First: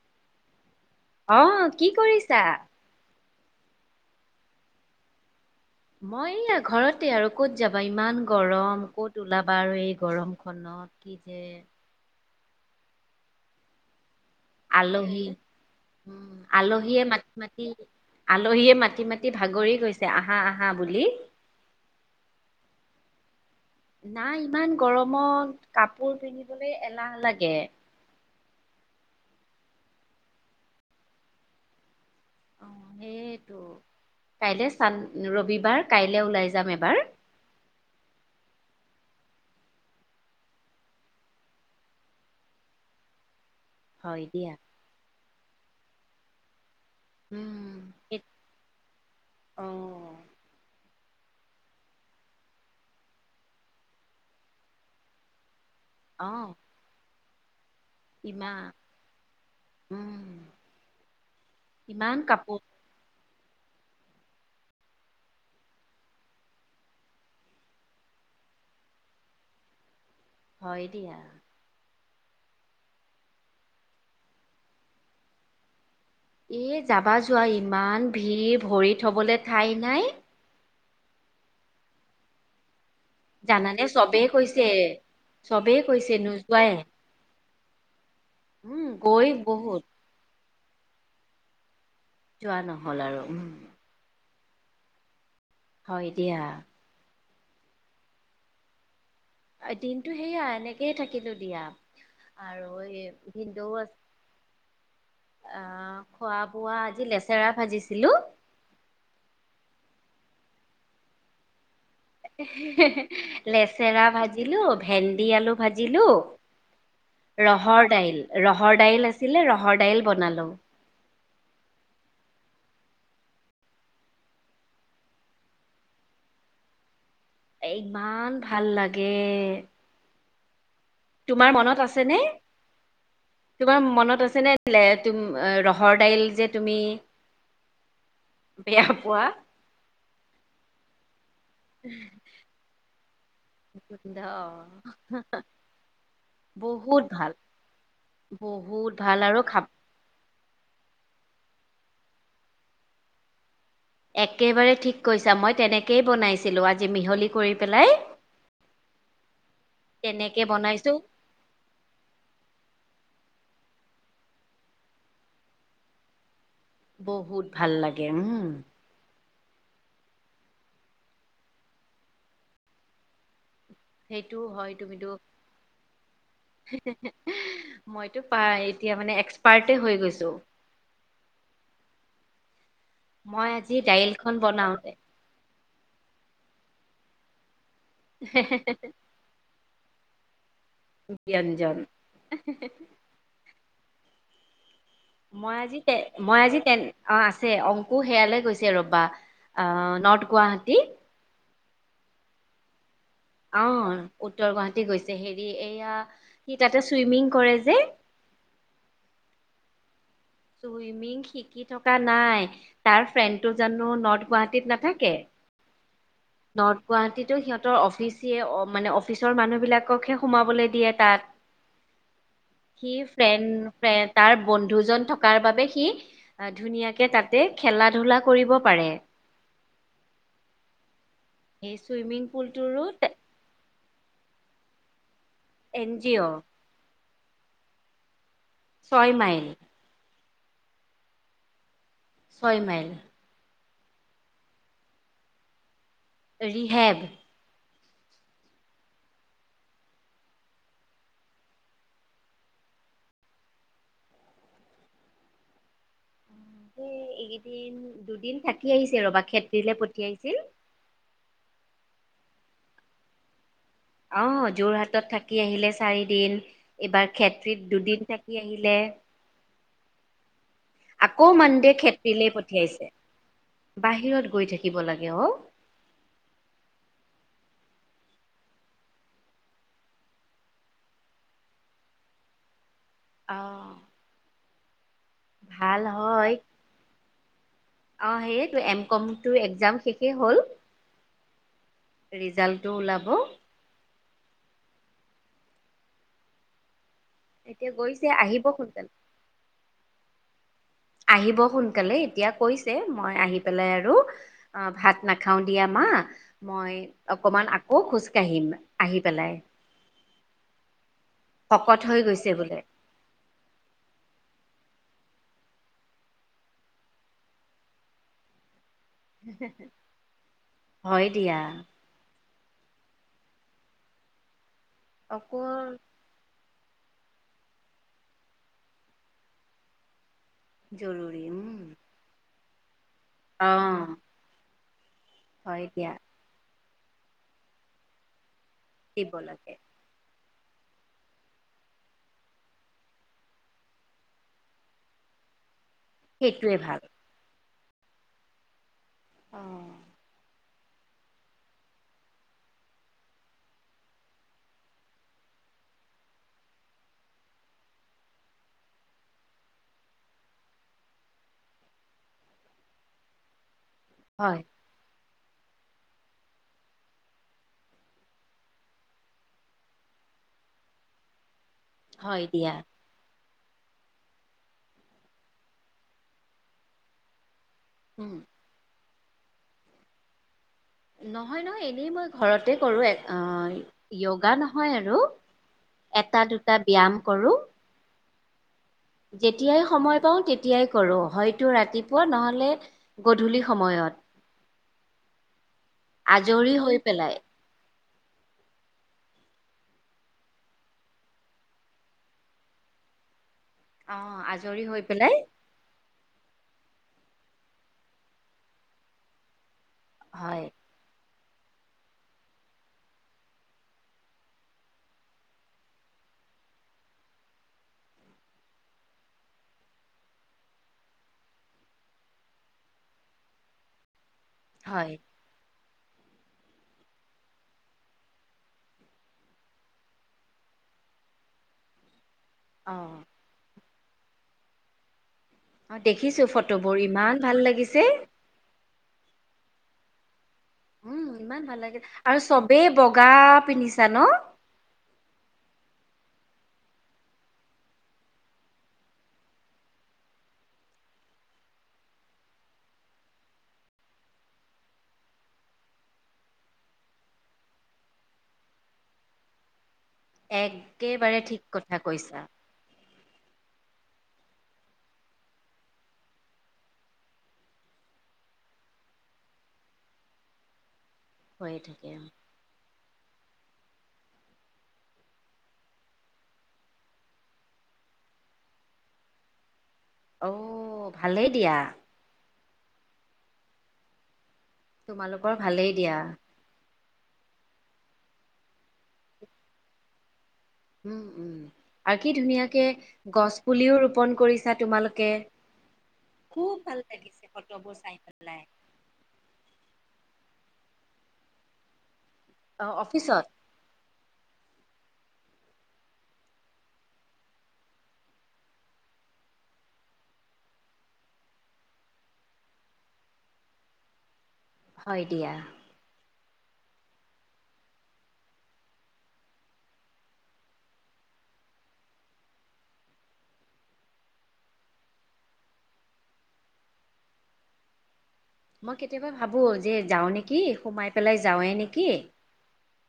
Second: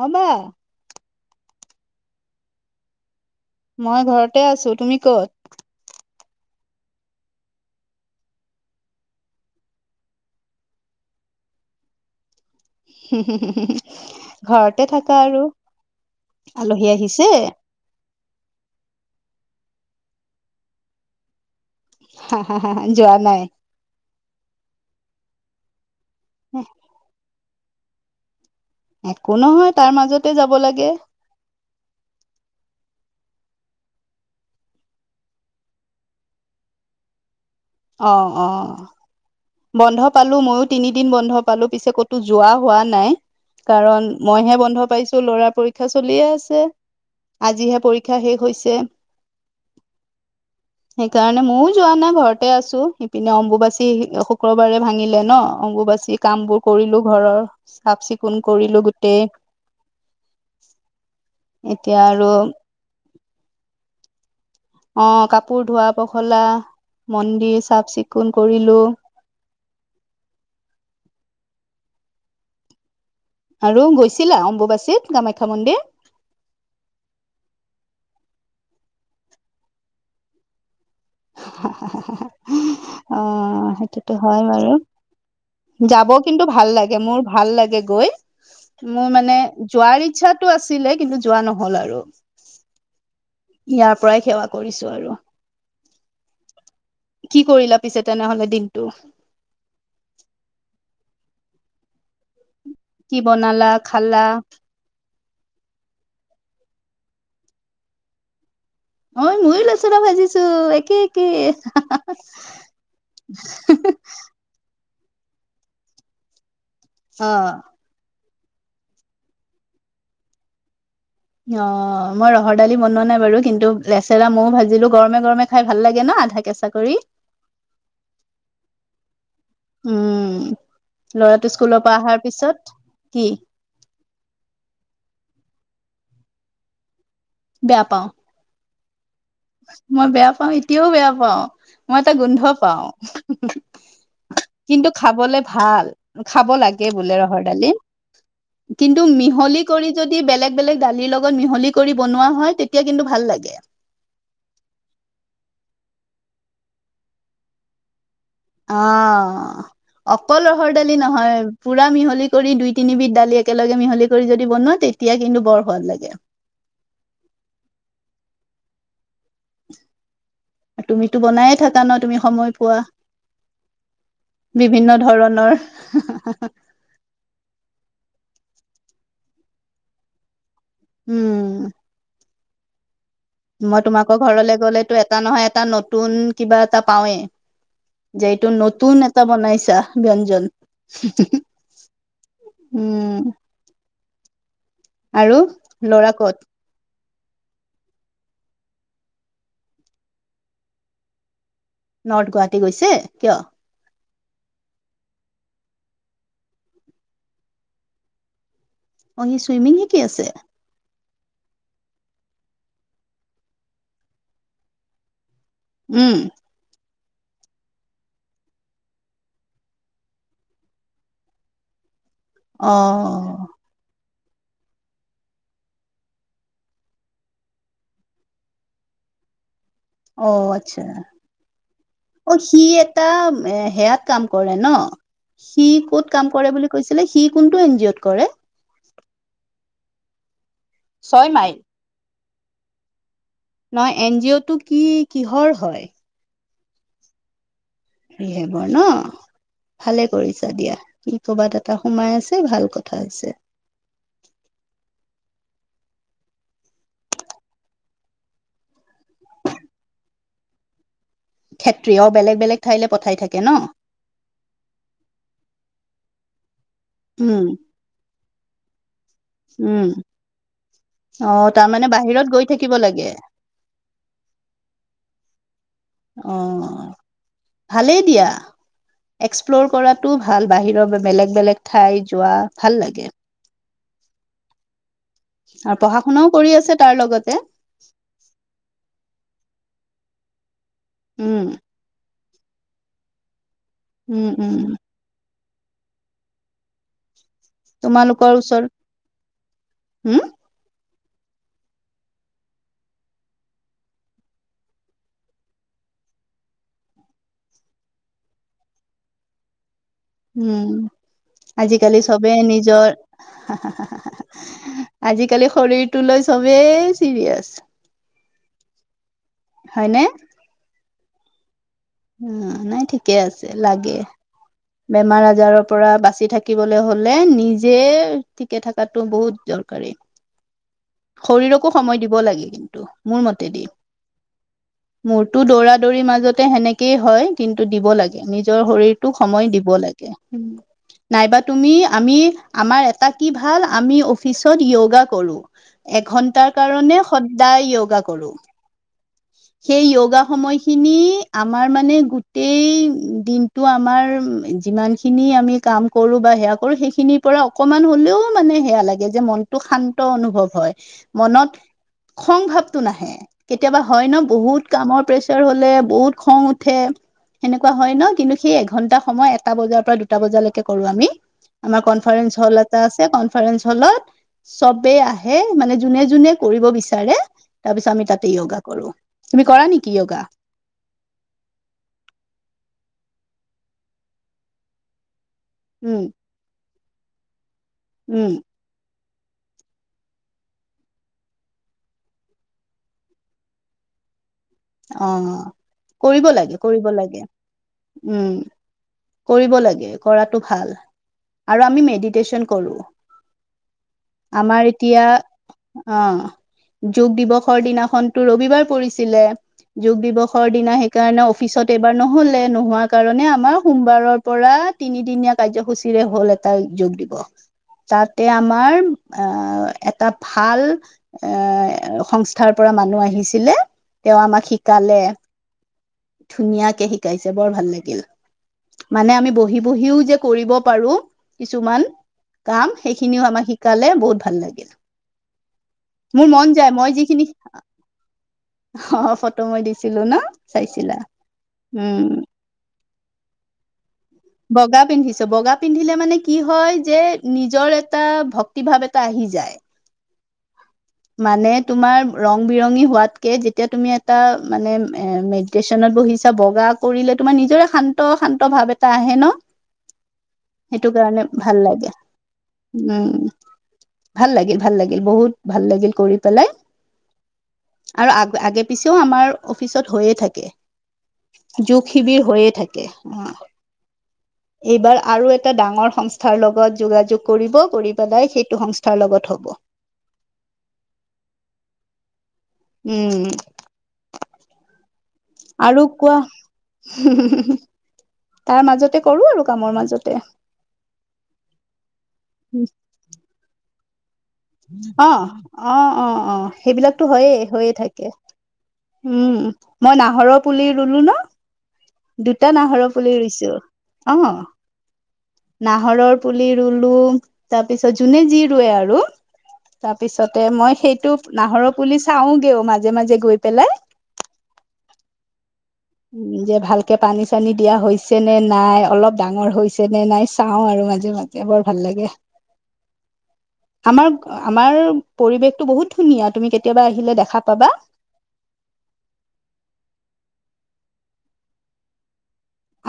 হ'ব আহ কি কৰিছা মই ঘৰতে আছোঁ তুমি ক'ত? মই এইয়া ঘৰতে আৰু ক'ত যাবা ইমান গৰম ক'ত ওলাবা আৰু এই গৰম খনত। কি যে হো ঘৰতে আলহী থাকা আৰু উম আলহী আলহীয়ে আহিছে মাটি মাতি, মাটি মাতি ভাগৰি কৈছে আহা আহা বুলি হা হা হা যোৱা নাই নাই ইমান গৰমত কাপ কাপোৰ পিন্ধিবলৈ এলাহ লাগে একো নহয় তাৰ মাজতে যাব লাগে অ সেইটো। কাইলে চান ৰবিবাৰ কাইলে ওলাই যাম এবাৰ অহ অহ বন্ধ পালো ময়ো তিনিদিন বন্ধ পালো পিছে ক'তো যোৱা হোৱা নাই কাৰণ হয় দিয়া। মইহে বন্ধ পাইছো ল'ৰাৰ পৰীক্ষা চলিয়ে আছে। উম আজিহে সেই পৰীক্ষা শেষ হৈছে। অ সেইকাৰণে ময়ো যোৱা নাই ঘৰতে আছো ইপিনে অম্বুবাচী শুক্ৰবাৰে ভাঙিলে ন অম্বুবাচী বাচি অ কাম বোৰ কৰিলো ঘৰৰ চাফ চিকুণ ইমান কৰিলো গোটেই উম এতিয়া ইমান আৰু কাপোৰ অ কাপোৰ ধোৱা পখলা, মন্দিৰ চাফ চিকুণ কৰিলো হয় দিয়া আৰু গৈছিলা অম্বুবাচীত কামাখ্যা মন্দিৰ। এ যাবা যোৱা ইমান ভিৰ ভৰি থবলৈ ঠাই নাই [unintelligible] অ জানানে সেইটোতো চবেই হয় কৈছে বাৰু চবেই যাব কৈছে কিন্তু ভাল নোযোৱাই লাগে মোৰ ভাল লাগে। গৈ উম মোৰ গৈ মানে বহুত যোৱাৰ ইচ্ছাতটো আছিলে কিন্তু যোৱা নহল আৰু যোৱা নহল আৰু উ কৰিছোঁ আৰু। হয় দিয়া কি কৰিলা পিছে তেনেহলে দিনটো। দিনটো সেয়া এনেকেই থাকিলো দিয়া। আৰু এই কি ভিনদেউ বনালা খালা। আহ খোৱা বোৱা আজি লেচেৰা ভাজিছিলো অই ময়ো লচলা ভাজিছো একে একে। লেচেৰা ভাজিলো ভেন্দি আলু ভাজিলো। অ ৰহৰ দাইল ৰহৰ দাইল আছিলে ৰহৰ দাইল বনালো। অ মই ৰহৰ দালি বনোৱা নাই বাৰু কিন্তু লেচেৰা ময়ো ভাজিলো গৰমে গৰমে খাই ভাল লাগে ন। আধা কেঁচা কৰি এ ইমান ভাল লাগে উম ল'ৰাটো তোমাৰ স্কুলৰ মনত পৰা আছে অহাৰ ন পিছত কি তোমাৰ মনত আছে নে? ঘৰ দাইল যে তুমি। বেয়া পাওঁ বেয়া পোৱা। মই বেয়া পাও এতিয়াও বেয়া পাও মই এটা গোন্ধ পাও। গোন্ধ কিন্তু খাবলে ভাল খাব লাগে বহুত বোলে ভাল ৰহৰ দালি বহুত কিন্তু ভাল আৰু মিহলি খাব কৰি যদি বেলেগ বেলেগ দালি লগ লগত মিহলি কৰি বনোৱা হয় তেতিয়া কিন্তু ভাল লাগে। একেবাৰে ঠিক কৈছা মই তেনেকেই বনাইছিলোঁ আজি মিহলি কৰি পেলাই। অ তেনেকে অকল ৰহৰ বনাইছো দালি নহয় পুৰা মিহলি কৰি দুই তিনিবধ দালি এক একেলগে মিহলি কৰি যদি বনোৱা তেতিয়া কিন্তু বৰ সোৱাদ লাগে। বহুত ভাল লাগে উম আৰু তুমিতো বনায়ে থাকা ন তুমি সময় পোৱা। সেইটোও হয় বিভিন্ন তুমিতো ধৰণৰ মইতো পাই- এতিয়া মানে এক্সপাৰ্টে হৈ গৈছো। উম আজি মই তোমাকৰ দাইলখন ঘৰলে বনাওতে গ'লেতো এটা নহয় এটা নতুন কিবা এটা পাওঁৱেই যে এইটো নতুন এটা বনাইছা ব্যঞ্জন ব্যঞ্জন উম। আৰু মই আজি তে ল'ৰা ক'ত মই আজি তে অ আছে অংকু সেয়ালৈ গৈছে ৰবা আহ নৰ্থ গুৱাহাটী নৰ্থ গুৱাহাটী গৈছে। কিয় অ উত্তৰ গুৱাহাটী গৈছে হেৰি এয়া সি তাতে চুইমিং কৰে যে অ সি চুইমিং শিকি কি আছে। চুইমিং শিকি থকা নাই তাৰ ফ্ৰেণ্ডটো জানোঁ নৰ্থ গুৱাহাটীত নাথাকে। উম নৰ্থ গুৱাহাটীতো সিহঁতৰ অফিচে অ মানে অফিচৰ মানুহ বিলাককহে সোমাবলৈ দিয়ে তাত [unintelligible] অ কি ফ্ৰেণ্ ফ্ৰে তাৰ বন্ধুজন থকাৰ বাবে সি ধুনীয়াকে তাতে খেলা ধূলা কৰিব পাৰে অ আচ্ছা সেই চুইমিং অ সি পুলটোৰো এটা সেয়াত কাম কৰে ন সি এন ক'ত জি কাম অ' কৰে বুলি কৈছিলে সি কোনটো এন জি অ'ত কৰে ছয় মাইল ছয় মাইল ছয় মাইল নহয় এন জি অ' টো কি কিহৰ হয় ৰিহেব ৰিহেৱৰ ন ভালে কৰিছা দিয়া ই কৰ'বাত এটা সোমাই আছে ভাল কথা আছে। [inaudible] এইকেইদিন দুদিন থাকি আহিছে ৰবা খেতিলে পঠিয়াইছিল। ক্ষেত্ৰিয় বেলেগ বেলেগ ঠাইলে পঠাই থাকে ন। আহ যোৰহাটত থাকি আহিলে চাৰিদিন এইবাৰ উম খেত্ৰীত দুদিন থাকি আহিলে উম আকৌ অ মানদে তাৰমানে বাহিৰত খেত্ৰিলে গৈ থাকিব পঠিয়াইছে। লাগে বাহিৰত গৈ থাকিব লাগে অ অ ভালেই দিয়া এক্সপ্ল'ৰ কৰাটো ভাল বাহিৰৰ বেলেগ বেলেগ ঠাই যোৱা ভাল লাগে। অ আৰু ভাল পঢ়া হয় শুনাও কৰি আছে তাৰ লগতে অ সেই এম কমটো একজাম শেষে হ'ল। উম। ৰিজাল্টটো ওলাব। উম উম উ এতিয়া গৈছে আহিব সোনকালে। উম আহিব সোনকালে এতিয়া কৈছে মই আহি পেলাই আৰু অ ভাত নাখাও দিয়া মা, হা মই অকমান আকৌ খোজ কাঢ়িম আহি পেলাই উম শকত হৈ আজিকালি গৈছে চবে বোলে নিজৰ আজিকালি শৰীৰটোলৈ চবেই চিৰীয়েছ হয় দিয়া উ নাই ঠিকে আছে লাগে বেমাৰ আজাৰৰ অকল পৰা বাচি থাকি শিকিবলৈ হলে নিজে ঠিকে থকাটো বহুত দৰকাৰী জৰুৰী উম শৰীৰকো সময় দিব লাগে কিন্তু। মোৰ অ মতেদি মোৰতো হয় দৌৰা দিয়া দৌৰি মাজতে সেনেকেই হয় কিন্তু দিব লাগে নিজ নিজৰ দিব শৰীৰটোক সময় লাগে দিব লাগে নাইবা তুমি আমি আমাৰ এটা কি ভাল আমি অফিচত য়গা কৰো। এঘন্টাৰ সেইটোৱে ভাল কাৰণে সদায় য়োগা কৰো অ সেই য়োগা সময় খিনি আমাৰ মানে গোটেই দিনটো আমাৰ যিমান খিনি আমি কাম কৰো বা সেয়া কৰো সেইখিনিৰ পৰা অকমান হ'লেও মানে সেয়া লাগে যে মনটো শান্ত অনুভৱ মনত খং ভাৱটো নাহে কেতিয়াবা হয় ন বহুত কামৰ প্ৰেচাৰ হলে বহুত খং উঠে। সেনেকুৱা হয় ন, কিন্তু সেই এঘন্টা সময় এটা বজাৰ পৰা দুটা বজালৈকে কৰো আমি। আমাৰ হয় কনফাৰেন্স হল দিয়া এটা আছে কনফাৰেন্স হলত চবেই আহে হে মানে যোনে যোনে কৰিব বিচাৰে তাৰ পিছত আমি উম তাতে য়গা কৰো তুমি কৰা নেকি য়গা। নহয় নহয় এনেই মই ঘৰতে কৰো য়গা নহয় আৰু উম এটা দুটা ব্যয়াম কৰোঁ উম যেতিয়াই সময় পাও তেতিয়াই কৰো হয়তো ৰাতিপুৱা নহলে গধূলি সময়ত অ' কৰিব আজৰি লাগে হৈ কৰিব পেলাই লাগে। উম কৰিব লাগে কৰাটো ভাল আৰু আমি মেডিটেশ্যন কৰোঁ অ' আজৰি হৈ পেলাই অ' যোগ দিৱসৰ দিনাখনতো ৰবিবাৰ পৰিছিলে! যোগ হয় দিৱসৰ দিনা সেইকাৰণে পিছত এইবাৰ নহ'লে। নোহোৱাৰ কাৰণে আমাৰ সোমবাৰৰ পৰা তিনিদিনীয়া কাৰ্যসূচীৰে হ'ল। তাই যোগ দিব। তাতে আমাৰ আ এটা ভাল এ সংস্থাৰ পৰা মানুহ আহিছিলে। তেওঁ আমাক হয়। শিকালে। ধুনীয়াকে শিকাইছে, বৰ ভাল লাগিল। মানে আমি বহি-বহিও যে কৰিব পাৰো, কিছুমান কাম, অ', সেইখিনিও আমাক শিকালে বহুত ভাল লাগিল। অ' মোৰ দেখিছো মন যায় ফটোবোৰ, মই ইমান যিখিনি ভাল লাগিছে। অ' ফটো মই দিছিলো ন! চাইছিলা। উম ইমান ভাল লাগিল। উম আৰু চবেই বগা পিন্ধিছা ন? বগা পিন্ধিছো, বগা পিন্ধিলে মানে কি হয় যে নিজৰ এটা ভক্তিভাৱ এটা আহি যায়। মানে তোমাৰ ৰং-বিৰঙী হোৱাতকে, যেতিয়া তুমি এটা মানে মেডিটেচনত বহিছা, বগা কৰিলে তোমাৰ নিজৰে শান্ত-শান্ত ভাৱ এটা আহে ন? একেবাৰে সেইটোকাৰণে ঠিক ভাল কথা লাগে। কৈছা উম। ভাল লাগিল, ভাল লাগিল। বহুত ভাল লাগিল কৰি পেলাই আৰু আগ-আগে পিছেও আমাৰ অফিচত হৈয়ে থাকে। হৈয়ে যুগ থাকে। শিবিৰ হৈয়ে থাকে। এইবাৰ আৰু এটা ডাঙৰ সংস্থাৰ লগত যোগাযোগ কৰিব। কৰি পেলাই সেইটো সংস্থাৰ লগত হ'ব। ঔ ভালেই দিয়া। উম। তোমালোকৰ ভালেই আৰু দিয়া। কোৱা? তাৰ মাজতে কৰো আৰু কামৰ মাজতে। উম উম। আৰু কি ধুনীয়াকে গছ পুলিও ৰু অ', অ', অ', খুব অ', ভাল সেইবিলাকতো লাগিছে হয়েই। হৈয়ে ফটোবোৰ চাই থাকে। পেলাই। উম মই নাহৰৰ পুলি ৰুলো ন! দুটা অ নাহৰৰ পুলি অফিচত ৰুইছো। অ'। নাহৰৰ পুলি ৰুলো, তাৰপিছত যোনে যি ৰুৱে আৰু! তাৰপিছতে মই সেইটো নাহৰ পুলি চাওগেও মাজে মাজে গৈ পেলাই হয় দিয়া। উম, যে ভালকে পানী-চানী দিয়া হৈছে নে নাই? অলপ ডাঙৰ হৈছে নে নাই চাও আৰু মানে মাজে মাজে। বৰ ভাল লাগে। আমাৰ, আমাৰ পৰিৱেশটো বহুত ধুনীয়া। তুমি কেতিয়াবা আহিলে দেখা পাবা। মই কেতিয়াবা ভাবো যে যাওঁ নেকি! সোমাই পেলাই যাওঁৱে নেকি!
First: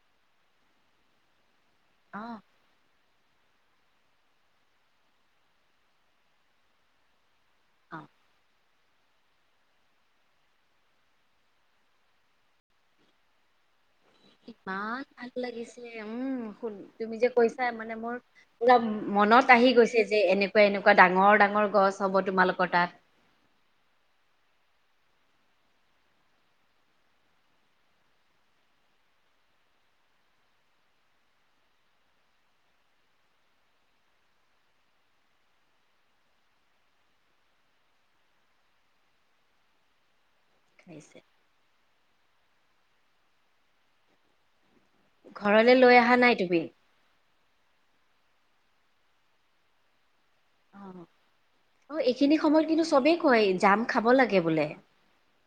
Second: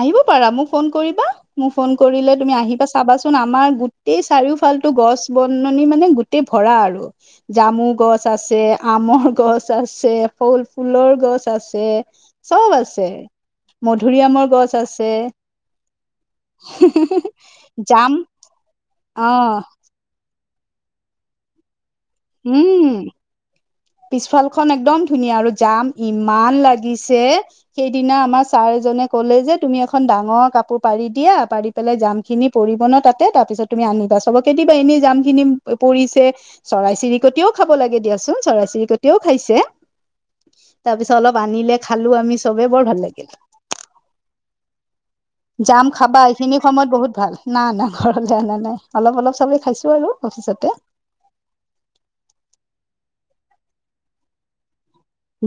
আহিব পাৰা, মোক ফোন কৰিবা। মোক ফোন অ কৰিলে তুমি আহিবা। চাবাচোন, আমাৰ গোটেই চাৰিওফালতো গছ-বননি মানে গোটেই ভৰা আৰু! জামু অ গছ আছে, আমৰ গছ আছে, ফল-ফুলৰ গছ আছে। চব আছে। মধুৰি আম ইমান ভাল লাগিছে। উম, শু তুমি যে কৈছা মানে মোৰ জাম পুৰা অ মনত আহি গৈছে যে এনেকুৱা, এনেকুৱা ডাঙৰ-ডাঙৰ গছ হ'ব তোমালোকৰ তাত। খন একদম ধুনীয়া আৰু জাম ইমান লাগিছে! সেইদিনা আমাৰ ছাৰ এজনে ক'লে যে তুমি এখন ডাঙৰ কাপোৰ পাৰি দিয়া, পাৰি পেলাই জামখিনি পৰিব ন তাতে, তাৰপিছত তুমি আনিবা। চবকে দিবা, এনে জামখিনি পৰিছে চৰাই-চিৰিকটিয়েও খাব লাগে দিয়াচোন, চৰাই-চিৰিকটিয়েও খাইছে। তাৰপিছত খাইছে অলপ আনিলে খালো আমি চবে বৰ ভাল লাগিল ঘৰলে জাম লৈ অহা খাবা নাই এইখিনি তুমি সময়ত বহুত ভাল নাই না ঘৰলৈ অনা নাই অলপ অলপ চাবেই খাইছো আৰু অফিচতে অ অ এইখিনি সময়ত কিন্তু চবেই কয় জাম খাব লাগে বোলে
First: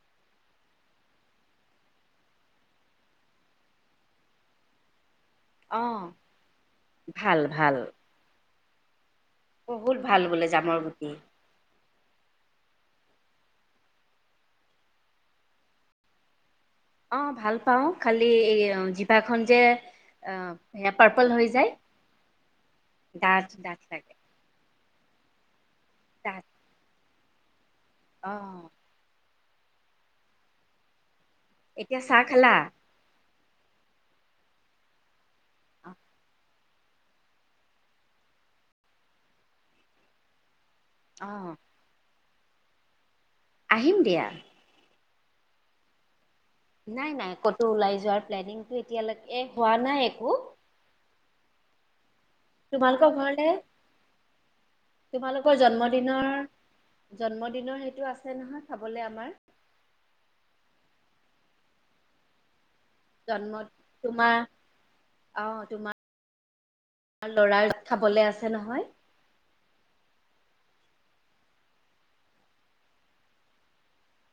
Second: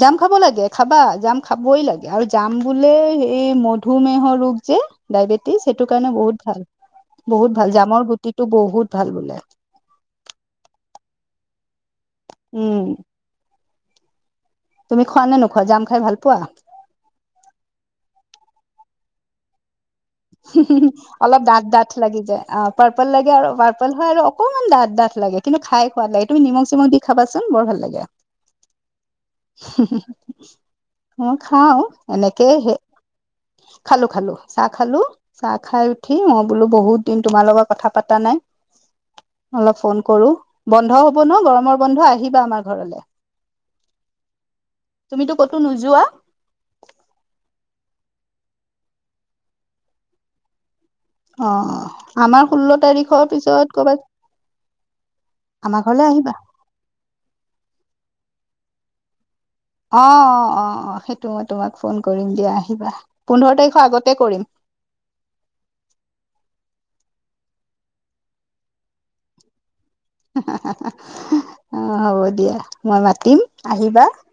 জাম খাব লাগে খাবা জাম খাবই লাগে আৰু জাম বোলে এই মধুমেহৰ ৰোগ যে [unintelligible] ডায়েবেটিছ অ সেইটো কাৰণে বহুত ভাল বহুত ভাল জামৰ গুটিটো বহুত ভাল বোলে বহুত ভাল বোলে জামৰ গুটি উম তুমি খোৱা নে নোখোৱা জাম খাই ভাল পোৱা অ 'ভাল পাওঁ খালি এ জিভাখনন যে আহ সেয়া পাৰ্পল অলপ হৈ ডাঠ যায় ডাঠ লাগি যায় অ পাৰ্পল লাগে দাঁত আৰু দাঁত পাৰ্পল হয় লাগে আৰু অকমান দাঠ ডাঠা লাগে গ লাগেকিন্তু খোৱ লাগে তুমি নিমখ চিমখ দি খাচোন বৰ ভাল লাগে অহ মই খাও এতিয়া চাহ খালা এনেকেই হে খালো খালো চাহ খালো চাহ খাই অ উঠি বোলো বহুত দিন তোমাৰ লগত কথা পতা নাই অলপ ফোন কৰো বন্ধ হব অ ন গৰমৰ বন্ধ আহিবা, আমাৰ ঘৰলৈ। আহিম দিয়া। তুমিতো কতো নোযোৱা নাই নাই ক'তো ওলাই যোৱাৰ প্লেনিংটো এতিয়ালৈকে হোৱা নাই একো অ আমাৰ ষোল্ল তোমালোকৰ তাৰিখৰ ঘৰলে পিছত ক'বাত তোমালোকৰ জন্মদিনৰ জন্মদিনৰ সেইটো আছে নহয় খাবলে আমাৰ অ অ অ অ সেইটো মই তোমাক ফোন কৰিম দিয়া আহ পোন্ধৰ জন্মত তাৰিখৰ আগতে তোমাৰ কৰিম আমাৰ লৰাৰ খাবলৈ আছে নহয় হে হে হাহা অ হ'ব দিয়া মই মাতিম আহিবা [unintelligible]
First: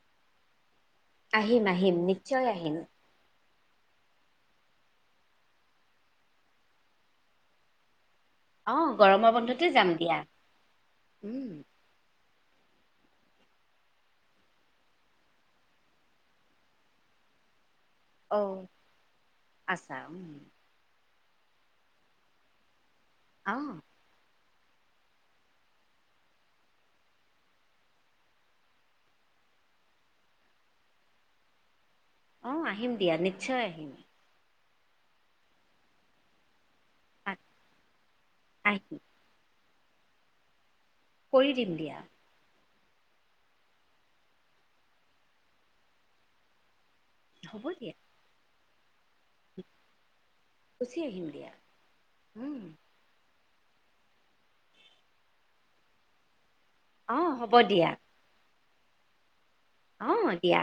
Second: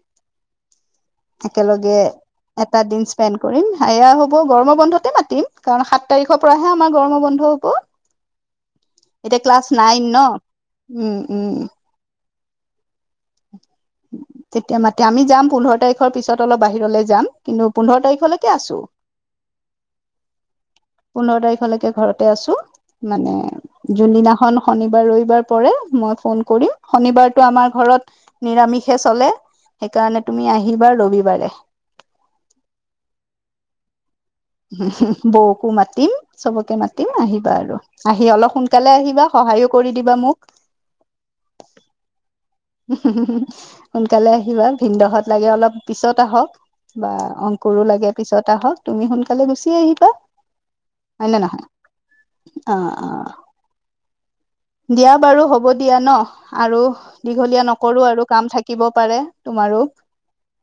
আহিম আহিম একেলগে নিশ্চয় আহিম এটা দিন স্পেণ্ড কৰিম সয়া হ'ব গৰম বন্ধতে মাতিম কাৰণ সাত তাৰিখৰ পৰাহে আমাৰ গৰম বন্ধ হ'ব অ গৰমৰ এতিয়া ক্লাছ বন্ধতে যাম নাইন দিয়া ন উম উম তেতিয়া মাতি আমি যাম পোন্ধৰ তাৰিখৰ পিছত অলপ বাহিৰলে যাম কিন্তু পোন্ধৰ অ তাৰিখলৈকে আছো আছা উম পোন্ধৰ তাৰিখলৈকে ঘৰতে আছো মানে অ যোনদিনাখন শনিবাৰ ৰবিবাৰ পৰে মই ফোন কৰিম শনিবাৰতটো আমাৰ ঘৰত নিৰামিষে চলে সেইকাৰণে তুমি আহিবা ৰবিবাৰে আহ আহিম দিয়া নিশ্চয় আহিম বৌকো মাতিম চবকে মাতিম তিম আহ আহিবা আৰু আহি অলপ সোনকালে আহিম আহিবা সহায়ো কৰি দিবা মোক কৰি দিম দিয়া সোনকালে আহিবা ভিনদহত লাগে অলপ পিছত আহক বা হ'ব অংকুৰো দিয়া লাগে পিছত আহক তুমি সোনকালে গুচি আহিবা গুচি আহিম হয় নে দিয়া নহয় উম অ অ দিয়া বাৰু হ'ব দিয়া ন আৰু অ হ'ব দীঘলীয়া নকৰো আৰু কাম থাকিব পাৰে তোমাৰো আহ এতিয়া